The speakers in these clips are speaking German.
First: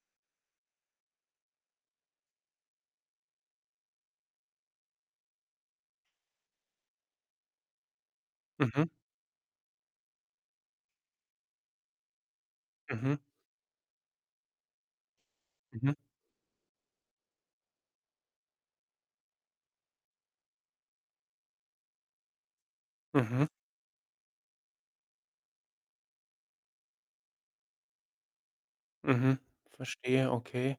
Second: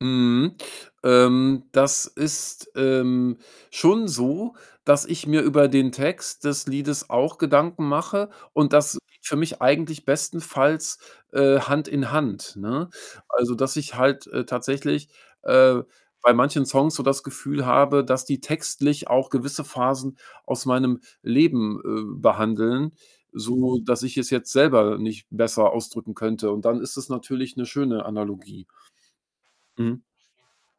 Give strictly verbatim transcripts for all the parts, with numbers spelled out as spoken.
Mhm. Ähm, das ist, ähm, schon so, dass ich mir über den Text des Liedes auch Gedanken mache und Mhm. das geht für mich eigentlich bestenfalls, äh, Hand in Hand, ne? Mhm. Also, dass ich halt, äh, tatsächlich, äh, Mhm. bei manchen Songs so das Gefühl habe, dass die textlich auch gewisse Phasen aus meinem Leben, äh, behandeln, Mhm. so dass ich es jetzt selber nicht besser ausdrücken könnte und dann ist es natürlich 'ne schöne Analogie. Mhm. Mhm. Verstehe, okay.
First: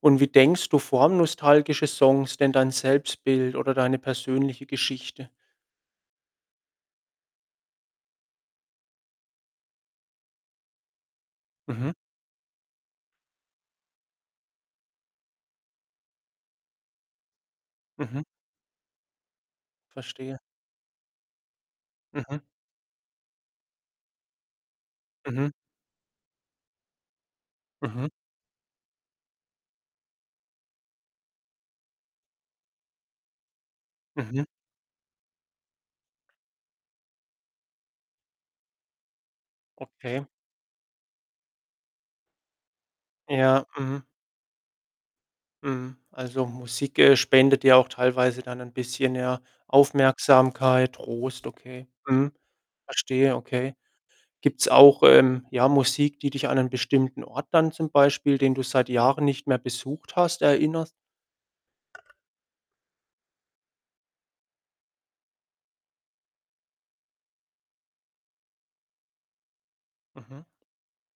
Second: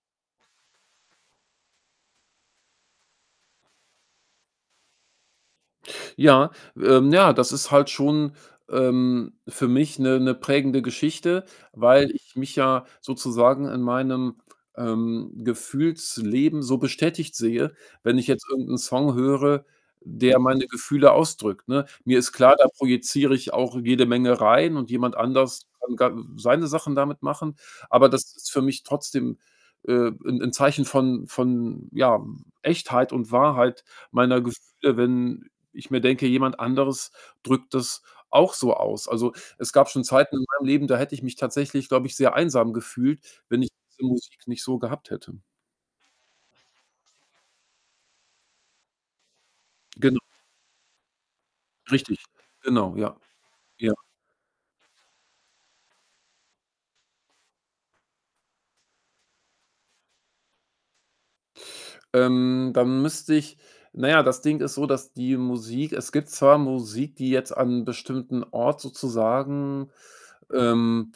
Und wie, denkst du, formen nostalgische Songs denn dein Selbstbild oder deine persönliche Geschichte? Ja, ähm, ja, das ist halt schon, ähm, für mich 'ne 'ne prägende Geschichte, Mhm. weil ich mich ja sozusagen in meinem, ähm, Gefühlsleben so bestätigt sehe, wenn Mhm. ich jetzt irgend 'n Song höre, Verstehe. der meine Gefühle ausdrückt, ne? Mir ist Mhm. klar, da projiziere ich auch jede Menge rein, und jemand Mhm. anders kann ga seine Sachen damit machen. Mhm. Aber das ist für mich trotzdem, äh, 'n 'n Zeichen von von, ja, W Echtheit und Wahrheit meiner Mhm. Gefühle, wenn ich mir denke, jemand anderes drückt das auch so aus. Also, es gab schon Okay. Zeiten in meinem Leben, da hätte ich mich tatsächlich, glaube ich, sehr einsam gefühlt, wenn Ja, ich mhm. diese Musik nicht so gehabt hätte. Mhm. Also, Musik, äh, spendet dir auch teilweise dann 'n bisschen, ja, Genau. Aufmerksamkeit, Trost, okay. Richtig, Mhm. genau, ja. Verstehe, okay. Ja. Gibt's auch, ähm, ja, Musik, die dich an einen bestimmten Ort dann, zum Beispiel den du seit Jahren nicht mehr besucht hast, erinnert? Ähm, dann müsste ich na ja, das Ding ist so, dass die Musik es gibt zwar Musik, die jetzt an 'n bestimmten Ort sozusagen Mhm. ähm,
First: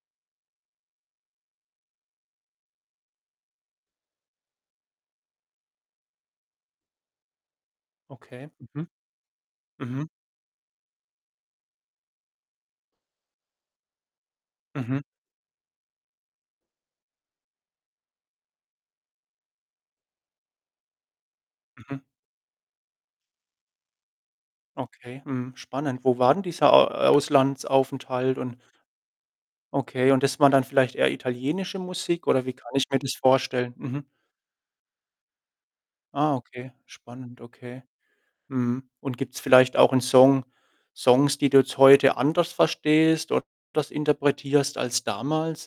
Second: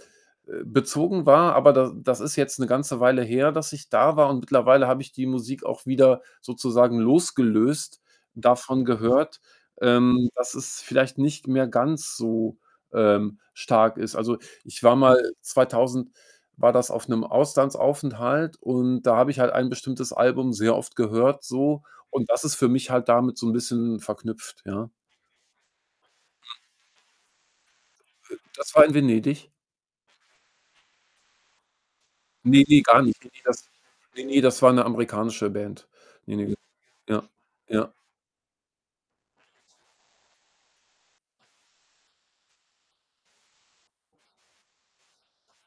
äh, bezogen war. Aber da das ist jetzt 'ne ganze Weile her, dass ich da war, und mittlerweile habe ich die Musik auch wieder sozusagen losgelöst Okay. davon Mhm. gehört, Mhm. ähm, dass es vielleicht nicht mehr ganz so, ähm, stark ist. Also, ich war Mhm. mal zweitausend war das auf 'nem Auslandsaufenthalt, und da habe ich halt ein bestimmtes Album sehr oft gehört so Mhm. und das ist für mich halt damit so 'n bisschen verknüpft, ja. Okay, mhm, spannend. Wo war denn [unintelligible] dieser, äh, Äh, Auslandsaufenthalt? Und das war in Venedig? Okay. Und das war dann vielleicht eher italienische Musik oder wie Ne, kann ne, ich mir gar das nicht. Ne, ne, das vorstellen? Mhm. ne, ne das war 'ne amerikanische Band. Ne, Ah, ne. okay. Ja. Spannend. Okay. ja. Mhm. Und gibt's vielleicht auch 'n Song Songs, die du jetzt heute anders verstehst oder das interpretierst als damals?